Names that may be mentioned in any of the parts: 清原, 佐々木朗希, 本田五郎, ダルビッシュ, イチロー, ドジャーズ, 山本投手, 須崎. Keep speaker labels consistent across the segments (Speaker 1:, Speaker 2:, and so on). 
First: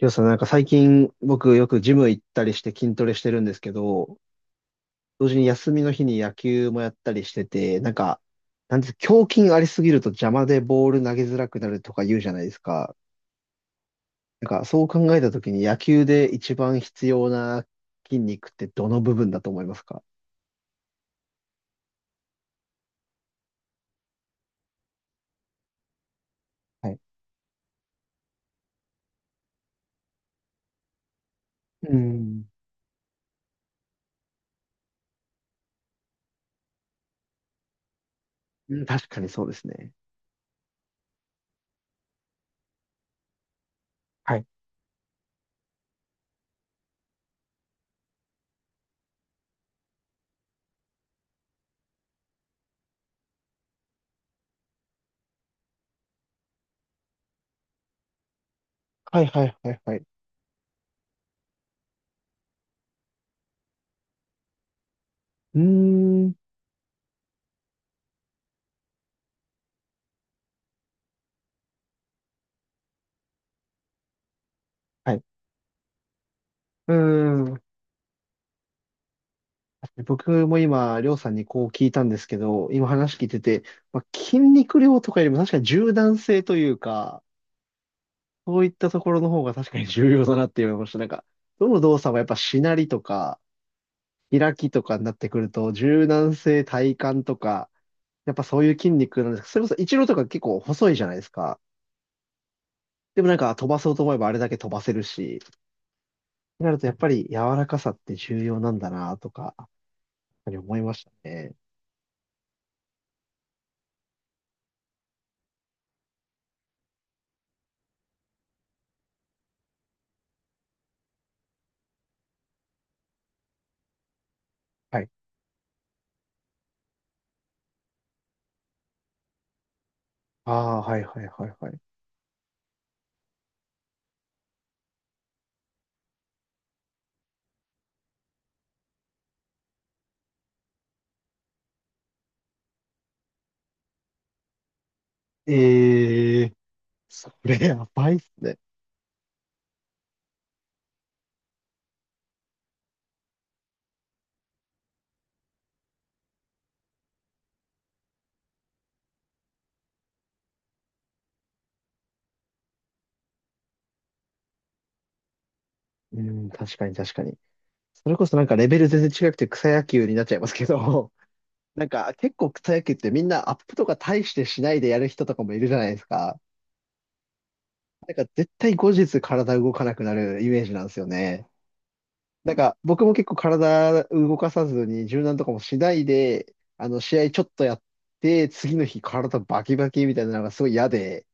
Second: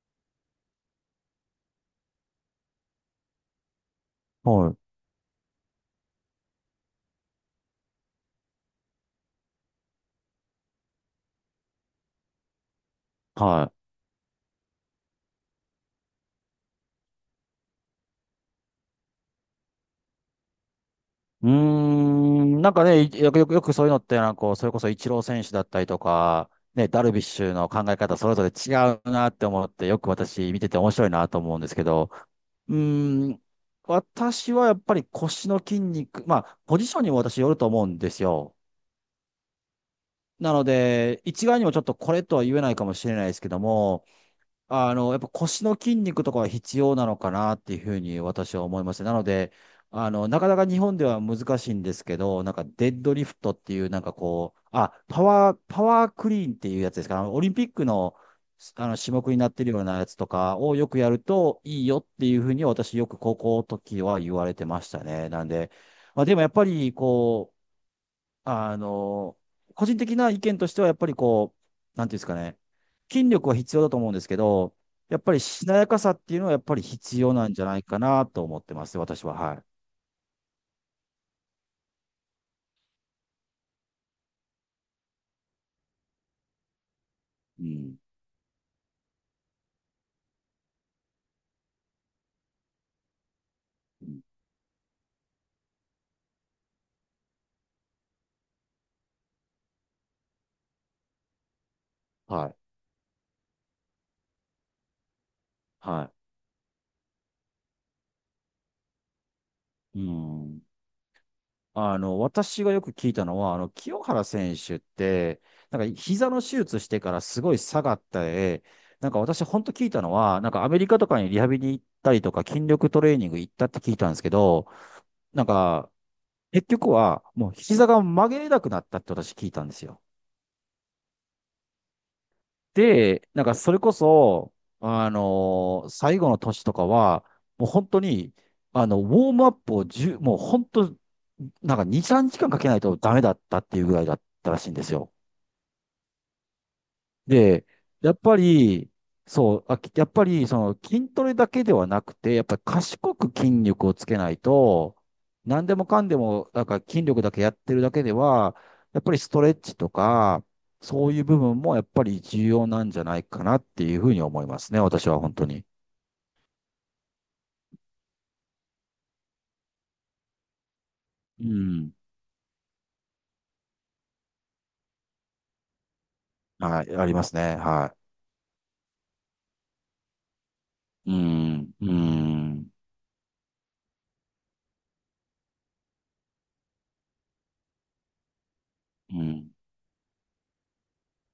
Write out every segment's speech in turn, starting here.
Speaker 1: りょうさん、なんか最近僕よくジム行ったりして筋トレしてるんですけど、
Speaker 2: はい。
Speaker 1: 同時に休みの日に野球もやったりしてて、なんか、なんていうの胸筋ありすぎると邪魔でボール投げづらくなるとか言うじゃないですか。
Speaker 2: はい。
Speaker 1: なんかそう考えたときに野球で一番必要な筋肉ってどの部分だと思いますか？
Speaker 2: うーん、なんかね、いよくよく、よくそういうのって、なんかこう、それこそイチロー選手だったりとか、ね、
Speaker 1: はい。
Speaker 2: ダルビッシュの考え方それぞれ違うなって思って、よく私見てて面白いなと思うんですけ
Speaker 1: う
Speaker 2: ど、
Speaker 1: ん。
Speaker 2: うーん、私はやっぱり腰の筋肉、まあ、ポジションにも私よると思うんですよ。
Speaker 1: うん、確かにそうですね。
Speaker 2: なので、一概にもちょっとこれとは言えないかもしれないですけども、
Speaker 1: はい。
Speaker 2: あの、やっぱ腰の筋肉とかは必要なのかなっていうふうに私は思います。なので、あの、なかなか日本では難しいんですけど、なんかデッドリフトっていうなんかこう、あ、パワークリーンっていうやつですか？あのオリンピックの、あの種
Speaker 1: はい
Speaker 2: 目に
Speaker 1: は
Speaker 2: なっ
Speaker 1: い
Speaker 2: てる
Speaker 1: は
Speaker 2: よ
Speaker 1: い
Speaker 2: う
Speaker 1: は
Speaker 2: な
Speaker 1: い。
Speaker 2: やつとかをよくやるといいよっていうふうに私よく高校の時は言われてましたね。なん
Speaker 1: うー
Speaker 2: で、まあ
Speaker 1: ん。
Speaker 2: でもやっぱりこう、あの、個人的な意見としては、やっぱりこう、なんていうんですかね、筋力は必要だと思うんですけど、
Speaker 1: は
Speaker 2: やっ
Speaker 1: い。
Speaker 2: ぱりしなやかさっていうのはやっぱり
Speaker 1: う
Speaker 2: 必要
Speaker 1: ー
Speaker 2: なんじ
Speaker 1: ん。
Speaker 2: ゃないかなと思ってます、私は。はい。
Speaker 1: 僕も今、りょうさんにこう聞いたんですけど、今話聞いてて、まあ、筋肉量とかよりも確かに柔軟性というか、
Speaker 2: うん。
Speaker 1: そういったところの方が確かに重要だなって思いました。なんか、どの動作もやっぱしなりとか、
Speaker 2: うん。
Speaker 1: 開きとかになってくると、柔軟性、体幹とか、やっぱそういう筋肉なんですけど、それこそ一郎とか結構細いじゃないですか。
Speaker 2: はい。
Speaker 1: でもなんか飛ばそうと思えばあれだけ飛ばせるし、っ
Speaker 2: は
Speaker 1: てなるとやっぱり柔らかさって重要なんだなとか、やっ
Speaker 2: い。う
Speaker 1: ぱり
Speaker 2: ん。
Speaker 1: 思いましたね。
Speaker 2: あの、私がよく聞いたのは、あの、清原選手って、なんか膝の手術してからすごい下がった、なんか私本当聞いたのは、なんかアメリカとかにリハビリ行ったりとか筋力トレーニング行ったって聞いたんですけど、
Speaker 1: はい。
Speaker 2: なんか結局は、もう膝が曲げれなくなったって私聞いたんですよ。
Speaker 1: ああ、はいはいはいはい。
Speaker 2: で、なんかそれこそ、最後の年とかは、もう本当に、あの、ウォームアップを1もう本当、なんか2、3時間かんかけないとダメだったっていうぐらいだったらしいんですよ。
Speaker 1: ええ、それ
Speaker 2: で、
Speaker 1: やば
Speaker 2: や
Speaker 1: い
Speaker 2: っ
Speaker 1: っす
Speaker 2: ぱ
Speaker 1: ね。
Speaker 2: り、そう、やっぱり、その筋トレだけではなくて、やっぱり賢く筋力をつけないと、何でもかんでも、なんか筋力だけやってるだけでは、やっぱりストレッチとか、そういう部分もやっぱり重要なんじゃないかなっていうふうに思いますね、私は本当に。
Speaker 1: うん、確かに確かに。それこそなんかレベル全然違くて草野球になっちゃいますけど、
Speaker 2: う
Speaker 1: なん
Speaker 2: ん。
Speaker 1: か結構草野球ってみんなアップとか大してしないでやる人とかもいるじゃないですか。
Speaker 2: はい、ありますね。は
Speaker 1: なんか絶対後日体動かなくなるイメージなんですよ
Speaker 2: い。う
Speaker 1: ね。
Speaker 2: ん、う
Speaker 1: なん
Speaker 2: ん、
Speaker 1: か僕も結構体動かさずに柔軟とかもしないで、試合ちょっとやって、次の日
Speaker 2: う
Speaker 1: 体
Speaker 2: ん、
Speaker 1: バキバキみたいなのがすごい嫌で、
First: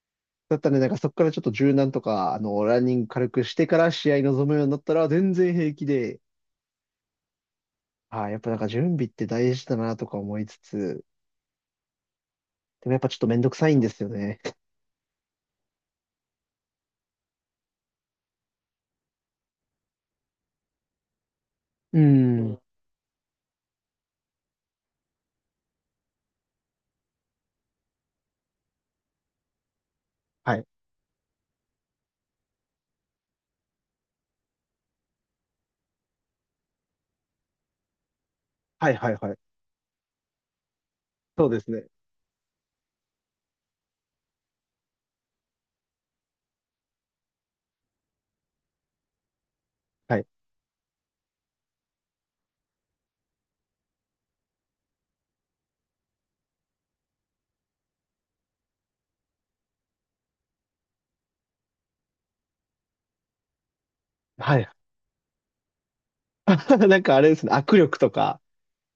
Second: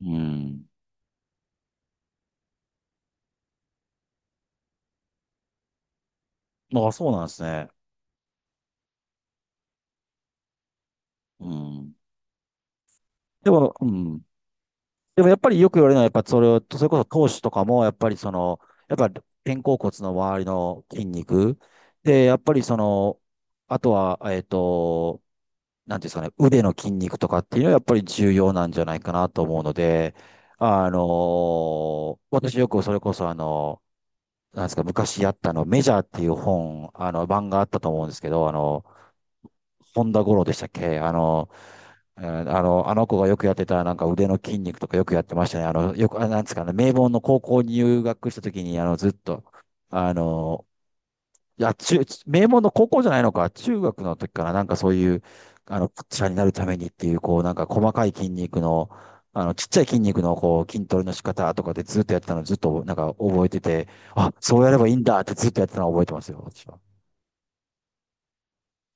Speaker 2: う
Speaker 1: だった
Speaker 2: ん。
Speaker 1: らね、なんかそこからちょっと柔軟とか、ランニング軽くしてから試合に臨むようになったら全然平気で、
Speaker 2: あ、そうなんですね。
Speaker 1: ああ、やっぱなんか準備って大事だなとか思いつつ、
Speaker 2: うん。
Speaker 1: でもやっぱちょっとめんど
Speaker 2: で
Speaker 1: くさ
Speaker 2: も、
Speaker 1: いん
Speaker 2: う
Speaker 1: ですよ
Speaker 2: ん。
Speaker 1: ね。
Speaker 2: でもやっぱりよく言われるのは、やっぱそれを、それこそ投手とかも、やっぱりその、やっぱ肩甲骨の周りの筋肉。
Speaker 1: う
Speaker 2: で、やっ
Speaker 1: ん。
Speaker 2: ぱ
Speaker 1: ん。
Speaker 2: りその、あとは、えっと、なんていうんですかね、腕の筋肉とかっていうのはやっぱり重要なんじゃないかなと思うので、
Speaker 1: はい。
Speaker 2: あのー私よくそれこそあの、なんですか、昔やったあの、メジャーっていう本、あの、版があったと思うんですけど、あの、
Speaker 1: はいはいはい。
Speaker 2: 本田五郎でしたっけ？あ
Speaker 1: そ
Speaker 2: の、
Speaker 1: うですね。
Speaker 2: あの子がよくやってた、なんか腕の筋肉とかよくやってましたね。あの、よく、あ、なんですかね、名門の高校に入学した時に、あの、ずっと、あ
Speaker 1: はい。
Speaker 2: の、いや、名門の高校じゃないのか、中学の時から、なんかそういう、あの、ピッチャーになるためにっていう、こう、なんか細かい筋肉の、あの、ちっちゃい筋肉の、こう、筋トレの仕方とかでずっとやってたの、ずっと、なんか覚えてて、あ、
Speaker 1: は
Speaker 2: そう
Speaker 1: い。
Speaker 2: やればいいんだってずっとやってたのを覚えてますよ、私は。
Speaker 1: なんかあれですね、握力とか、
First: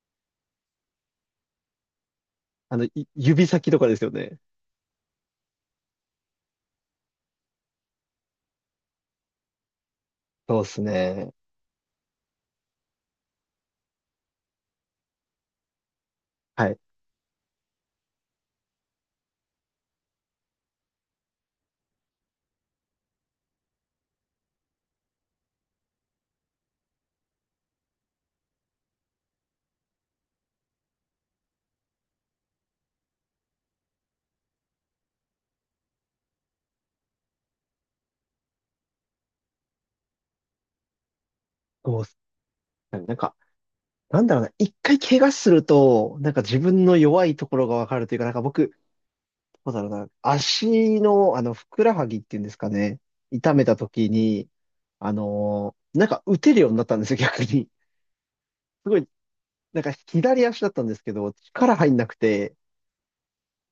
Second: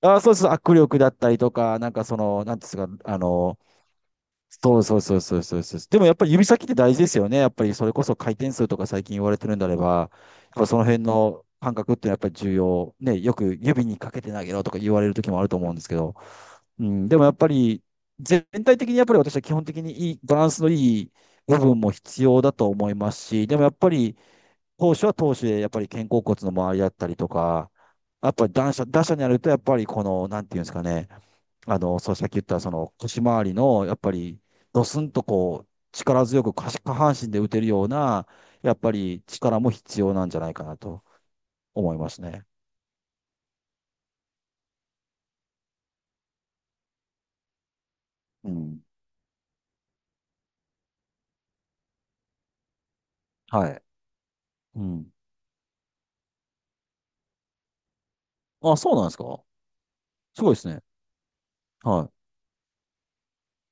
Speaker 2: あ、そうそう、握力だったりとか、なんかその、なんていうんですか、あ
Speaker 1: 指
Speaker 2: の、
Speaker 1: 先とかですよね。
Speaker 2: そうそうそうそうそうそう。でもやっぱり指先って大事ですよね。やっぱりそれこそ回転数とか最近言われてるんであれば、やっ
Speaker 1: そう
Speaker 2: ぱ
Speaker 1: で
Speaker 2: そ
Speaker 1: す
Speaker 2: の辺
Speaker 1: ね。
Speaker 2: の感覚ってやっぱり重要。ね、よく指にかけて投げろとか言われる時もあると思うんですけど、
Speaker 1: はい。
Speaker 2: うん、でもやっぱり全体的にやっぱり私は基本的にいい、バランスのいい部分も必要だと思いますし、でもやっぱり投手は投手でやっぱり肩甲骨の周りだったりとか、やっぱり打者、打者になるとやっぱりこの、なんていうんですかね、あの、そう、さっき言った、その、腰回りの、やっぱり、ドスンとこう、力強く下半身で打てるような、やっぱり力も必要なんじゃないかなと思い
Speaker 1: そうっ
Speaker 2: ま
Speaker 1: す
Speaker 2: すね。
Speaker 1: ね。なんか、なんだろうな、一回怪我すると、なんか自分の弱いところがわかるというか、なんか
Speaker 2: う
Speaker 1: 僕、
Speaker 2: ん。
Speaker 1: そうだろうな。足の、ふくらはぎっていうんですかね。痛め
Speaker 2: は
Speaker 1: た
Speaker 2: い。
Speaker 1: 時に、
Speaker 2: うん。
Speaker 1: なんか打てるようになったんですよ、逆に。
Speaker 2: あ、
Speaker 1: す
Speaker 2: そう
Speaker 1: ご
Speaker 2: なん
Speaker 1: い、
Speaker 2: ですか？
Speaker 1: なんか
Speaker 2: す
Speaker 1: 左
Speaker 2: ごいで
Speaker 1: 足
Speaker 2: す
Speaker 1: だっ
Speaker 2: ね。
Speaker 1: たんですけど、力入んな
Speaker 2: は
Speaker 1: くて、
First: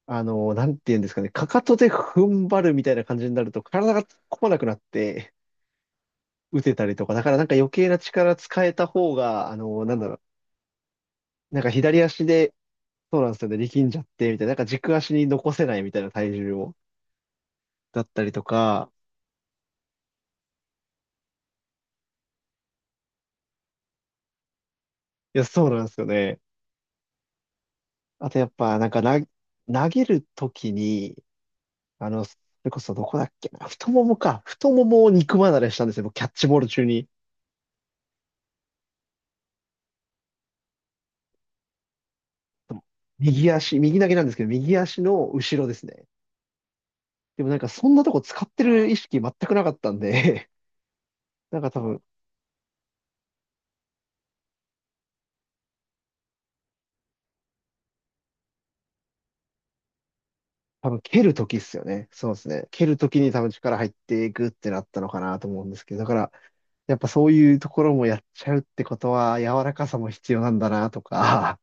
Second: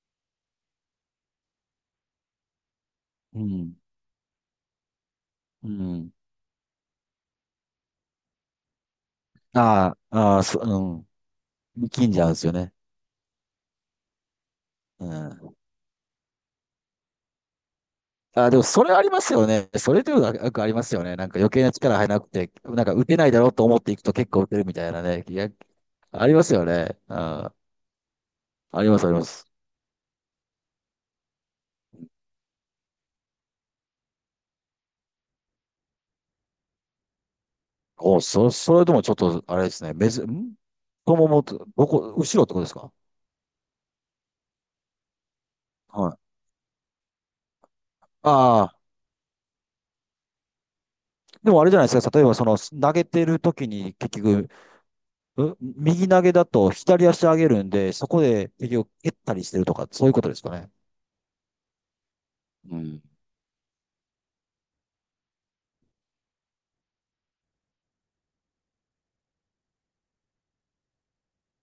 Speaker 1: あのーなんていうんですかね、かかとで踏ん張るみたいな感じに
Speaker 2: い。
Speaker 1: な
Speaker 2: う
Speaker 1: ると、
Speaker 2: ん。
Speaker 1: 体が突っ込まなくなって、
Speaker 2: うん。
Speaker 1: 打てたりとか、だからなんか余計な力使えた方が、
Speaker 2: ああ、ああ、
Speaker 1: なんか
Speaker 2: うん。
Speaker 1: 左
Speaker 2: 力んじ
Speaker 1: 足
Speaker 2: ゃうんですよ
Speaker 1: で、
Speaker 2: ね。
Speaker 1: そうなんですよね、力んじゃって、みたいな、なんか軸
Speaker 2: う
Speaker 1: 足に残
Speaker 2: ん。
Speaker 1: せないみたいな体重を、だったりと
Speaker 2: あ、でもそ
Speaker 1: か、
Speaker 2: れありますよね。それというかよくありますよね。なんか余計な力入らなくて、なんか打てないだろうと思っていくと結構打てるみたいなね。い
Speaker 1: いや、
Speaker 2: や、
Speaker 1: そうなんですよ
Speaker 2: あり
Speaker 1: ね。
Speaker 2: ますよね。うん。
Speaker 1: あとやっぱ、
Speaker 2: あ
Speaker 1: な
Speaker 2: り
Speaker 1: ん
Speaker 2: ま
Speaker 1: か
Speaker 2: す、あり
Speaker 1: な、
Speaker 2: ます。
Speaker 1: 投げるときに、それこそどこだっけな、太ももか、太ももを肉離れしたんですよ、僕キャッチボール中に。
Speaker 2: お、それともちょっと、あれですね。太ももと、どこ、後ろってことですか？
Speaker 1: 右足、右投げなんですけど、右足の後ろですね。
Speaker 2: はい。
Speaker 1: でもなんかそんなとこ使っ
Speaker 2: あ
Speaker 1: て
Speaker 2: あ、
Speaker 1: る意識全くなかったんで、
Speaker 2: で
Speaker 1: な
Speaker 2: も
Speaker 1: ん
Speaker 2: あれ
Speaker 1: か
Speaker 2: じ
Speaker 1: 多
Speaker 2: ゃないで
Speaker 1: 分、
Speaker 2: すか。例えば、その、投げてる時に、結局、う右投げだと左足上げるんで、そこで、結局、蹴ったりしてるとか、そういうことですかね。
Speaker 1: 多分蹴るときっすよね。そうですね。
Speaker 2: う
Speaker 1: 蹴る
Speaker 2: ん。
Speaker 1: ときに多分力入っていくってなったのかなと思うんですけど、だからやっぱそういうところもやっちゃうってことは柔らかさも必要なんだなとか、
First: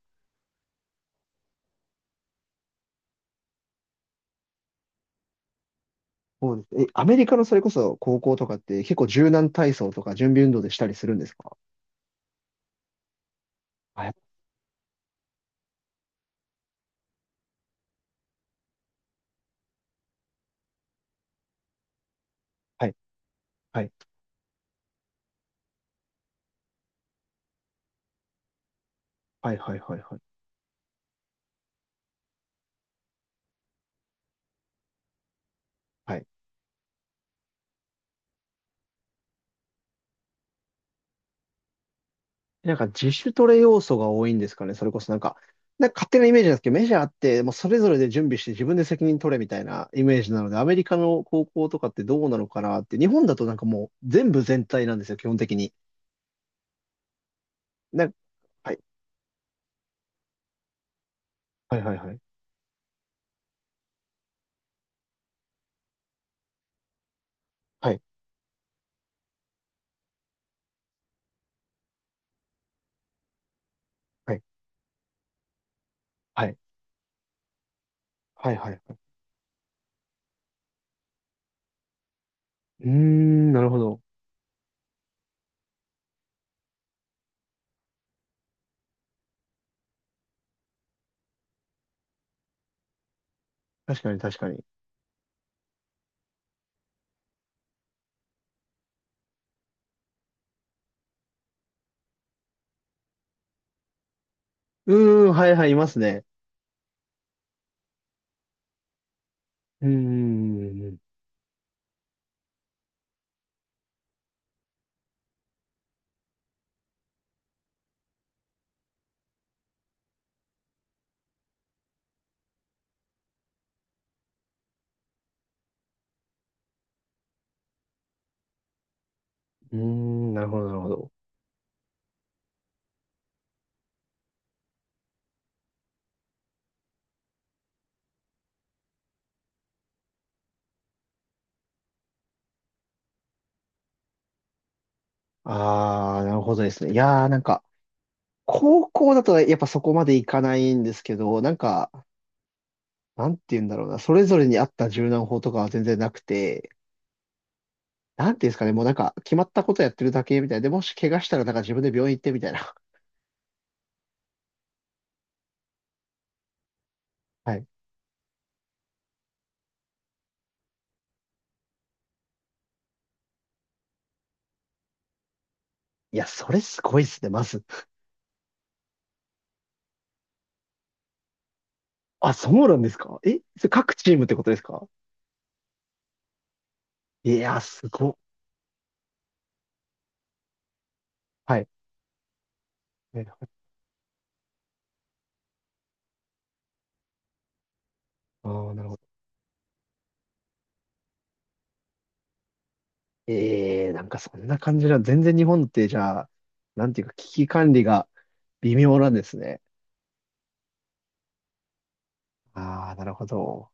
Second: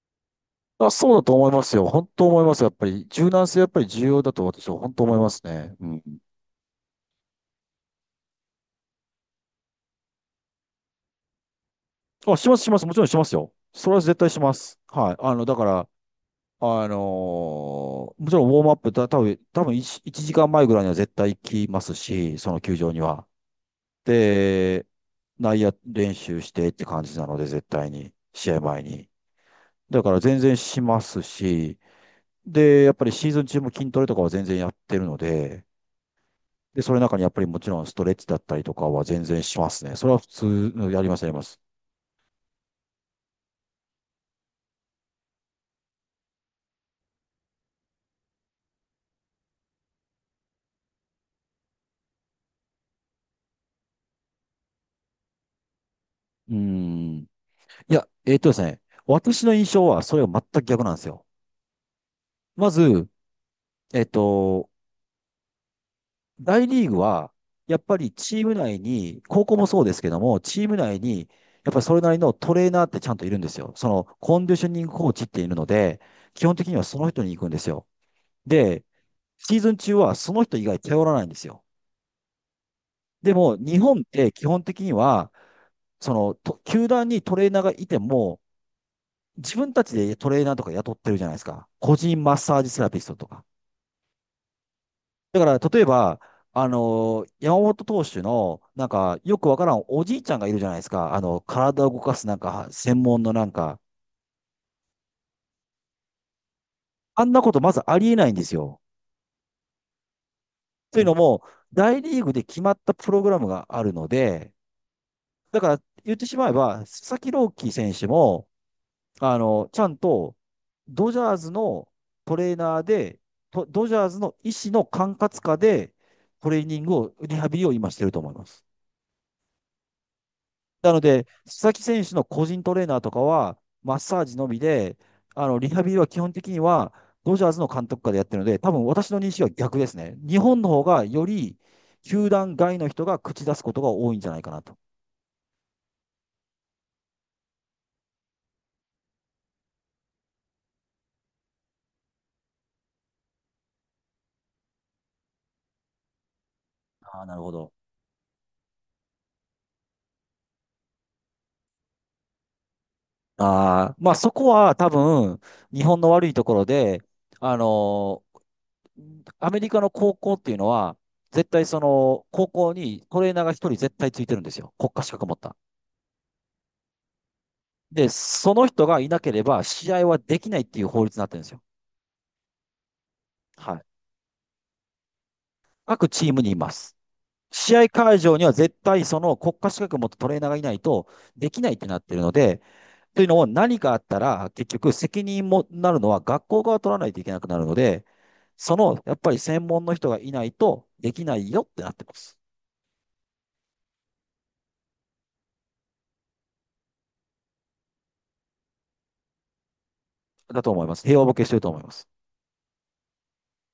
Speaker 2: あ、そうだと思いますよ。本当思います。やっぱり、柔軟性やっぱり重要だと私は本当思いますね。うん。
Speaker 1: そうです。え、アメリカのそれこそ高校とかって結構柔軟体操とか準備運動でしたりするんですか？
Speaker 2: あ、します、します。もちろんしますよ。それは
Speaker 1: はい、
Speaker 2: 絶対します。はい。あの、だから、あのもちろんウォームアップだ、多分1、一時間前ぐらいには絶対行きますし、その球
Speaker 1: は
Speaker 2: 場
Speaker 1: い、
Speaker 2: には。
Speaker 1: は
Speaker 2: で、内野練習してって感じなので、絶対に、試合前に。
Speaker 1: い、はい、はい、は
Speaker 2: だ
Speaker 1: い。
Speaker 2: から全然しますし、で、やっぱりシーズン中も筋トレとかは全然やってるので、
Speaker 1: はい。
Speaker 2: で、それの中にやっぱりもちろんストレッチだったりとかは全然しますね。それは普通やります、やります。
Speaker 1: なんか自主トレ要素が多いんですかね？それこそなんか、なんか勝手なイメージなんですけど、メジャーってもうそれぞれで準備して自分で責任取れみたいなイメージなので、アメリカの高校とかってどうなのかなって、日本だとなんかもう全部全体なんですよ、基本的に。
Speaker 2: うーん。い
Speaker 1: な
Speaker 2: や、
Speaker 1: んか、
Speaker 2: えっとです
Speaker 1: はい、
Speaker 2: ね、私の印象はそれが全く逆なんですよ。
Speaker 1: はい、はい、はい、
Speaker 2: まず、えっと、大リーグは、やっ
Speaker 1: は
Speaker 2: ぱ
Speaker 1: い、
Speaker 2: りチーム内に、高校もそうですけども、チーム内に、やっぱりそれなりのトレーナーってちゃんといるんですよ。その、
Speaker 1: は
Speaker 2: コ
Speaker 1: い、
Speaker 2: ンディショニングコーチっているので、
Speaker 1: は
Speaker 2: 基本
Speaker 1: い、
Speaker 2: 的にはその人に行くんですよ。
Speaker 1: はい、はい。
Speaker 2: で、
Speaker 1: はい。
Speaker 2: シーズン中はその人以外頼らないんですよ。
Speaker 1: うー
Speaker 2: で
Speaker 1: ん、
Speaker 2: も、
Speaker 1: なるほ
Speaker 2: 日本
Speaker 1: ど。
Speaker 2: って基本的には、その、と球団にトレーナーがいても、自分たちでトレーナーとか雇ってるじゃないですか。個人マッサージセラピストとか。
Speaker 1: 確かに、確かに。
Speaker 2: だから、例えば、山本投手の、なんか、よくわからんおじいちゃんがいるじゃないですか。あの、体を動かすなんか、専門のなんか、
Speaker 1: うーん、はい、はい、いますね。
Speaker 2: あんなことまずありえないんですよ。
Speaker 1: うーん、う
Speaker 2: というのも、大リーグで決まったプログラムがあるので、だから言ってしまえば、佐々木朗希選手も、あの、ちゃんと、ドジャーズのトレーナーで、とドジャーズの医師の管轄下で、トレーニングを、リハビリを今してると思います。
Speaker 1: ーん、なるほど、なるほ
Speaker 2: なの
Speaker 1: ど。
Speaker 2: で、須崎選手の個人トレーナーとかは、マッサージのみで、あの、リハビリは基本的には、ドジャーズの監督下でやってるので、多分私の認識は逆ですね。日本の方がより、球団外の人が口出すことが多いんじゃないかなと。
Speaker 1: ああ、なるほどですね。いやー、なんか、高校だとやっぱそこまでいかないんですけど、なんか、なんて言うんだろうな、それぞれに合った柔軟法とかは全然なくて、
Speaker 2: ああ、なるほど。
Speaker 1: なんていうんですかね、もうなんか、決まったことやってるだけみたいな。で、もし怪我したらなんか自分で病院行ってみたいな。
Speaker 2: ああ、まあそこは多分、日本の悪いところで、
Speaker 1: は
Speaker 2: あ
Speaker 1: い。
Speaker 2: のーアメリカの高校っていうのは、絶対その、高校にトレーナーが一人絶対ついてるんですよ。国家資格持った。
Speaker 1: いや、それすごいですね、まず。
Speaker 2: で、その人がいなければ試合はできないっていう法律になってるんですよ。
Speaker 1: あ、そうなんですか？え、それ
Speaker 2: はい。
Speaker 1: 各チームってことですか？
Speaker 2: 各チームにいます。
Speaker 1: いやー、
Speaker 2: 試
Speaker 1: す
Speaker 2: 合
Speaker 1: ごっ。
Speaker 2: 会場には絶対その国家資格を持ったトレーナーがいないとで
Speaker 1: は
Speaker 2: き
Speaker 1: い。
Speaker 2: ないってなってるので、というのも何かあったら結局責任もなるのは学校側取らないといけなくなるので、
Speaker 1: ああー、
Speaker 2: そ
Speaker 1: なるほど。
Speaker 2: のやっぱり専門の人がいないとできないよってなってます。
Speaker 1: ええ、なんかそんな感じな、全然日本ってじゃあ、なんていうか危機管理が微妙なんですね。
Speaker 2: だと思います。平和ボケしてると思います。
Speaker 1: ああ、なるほど。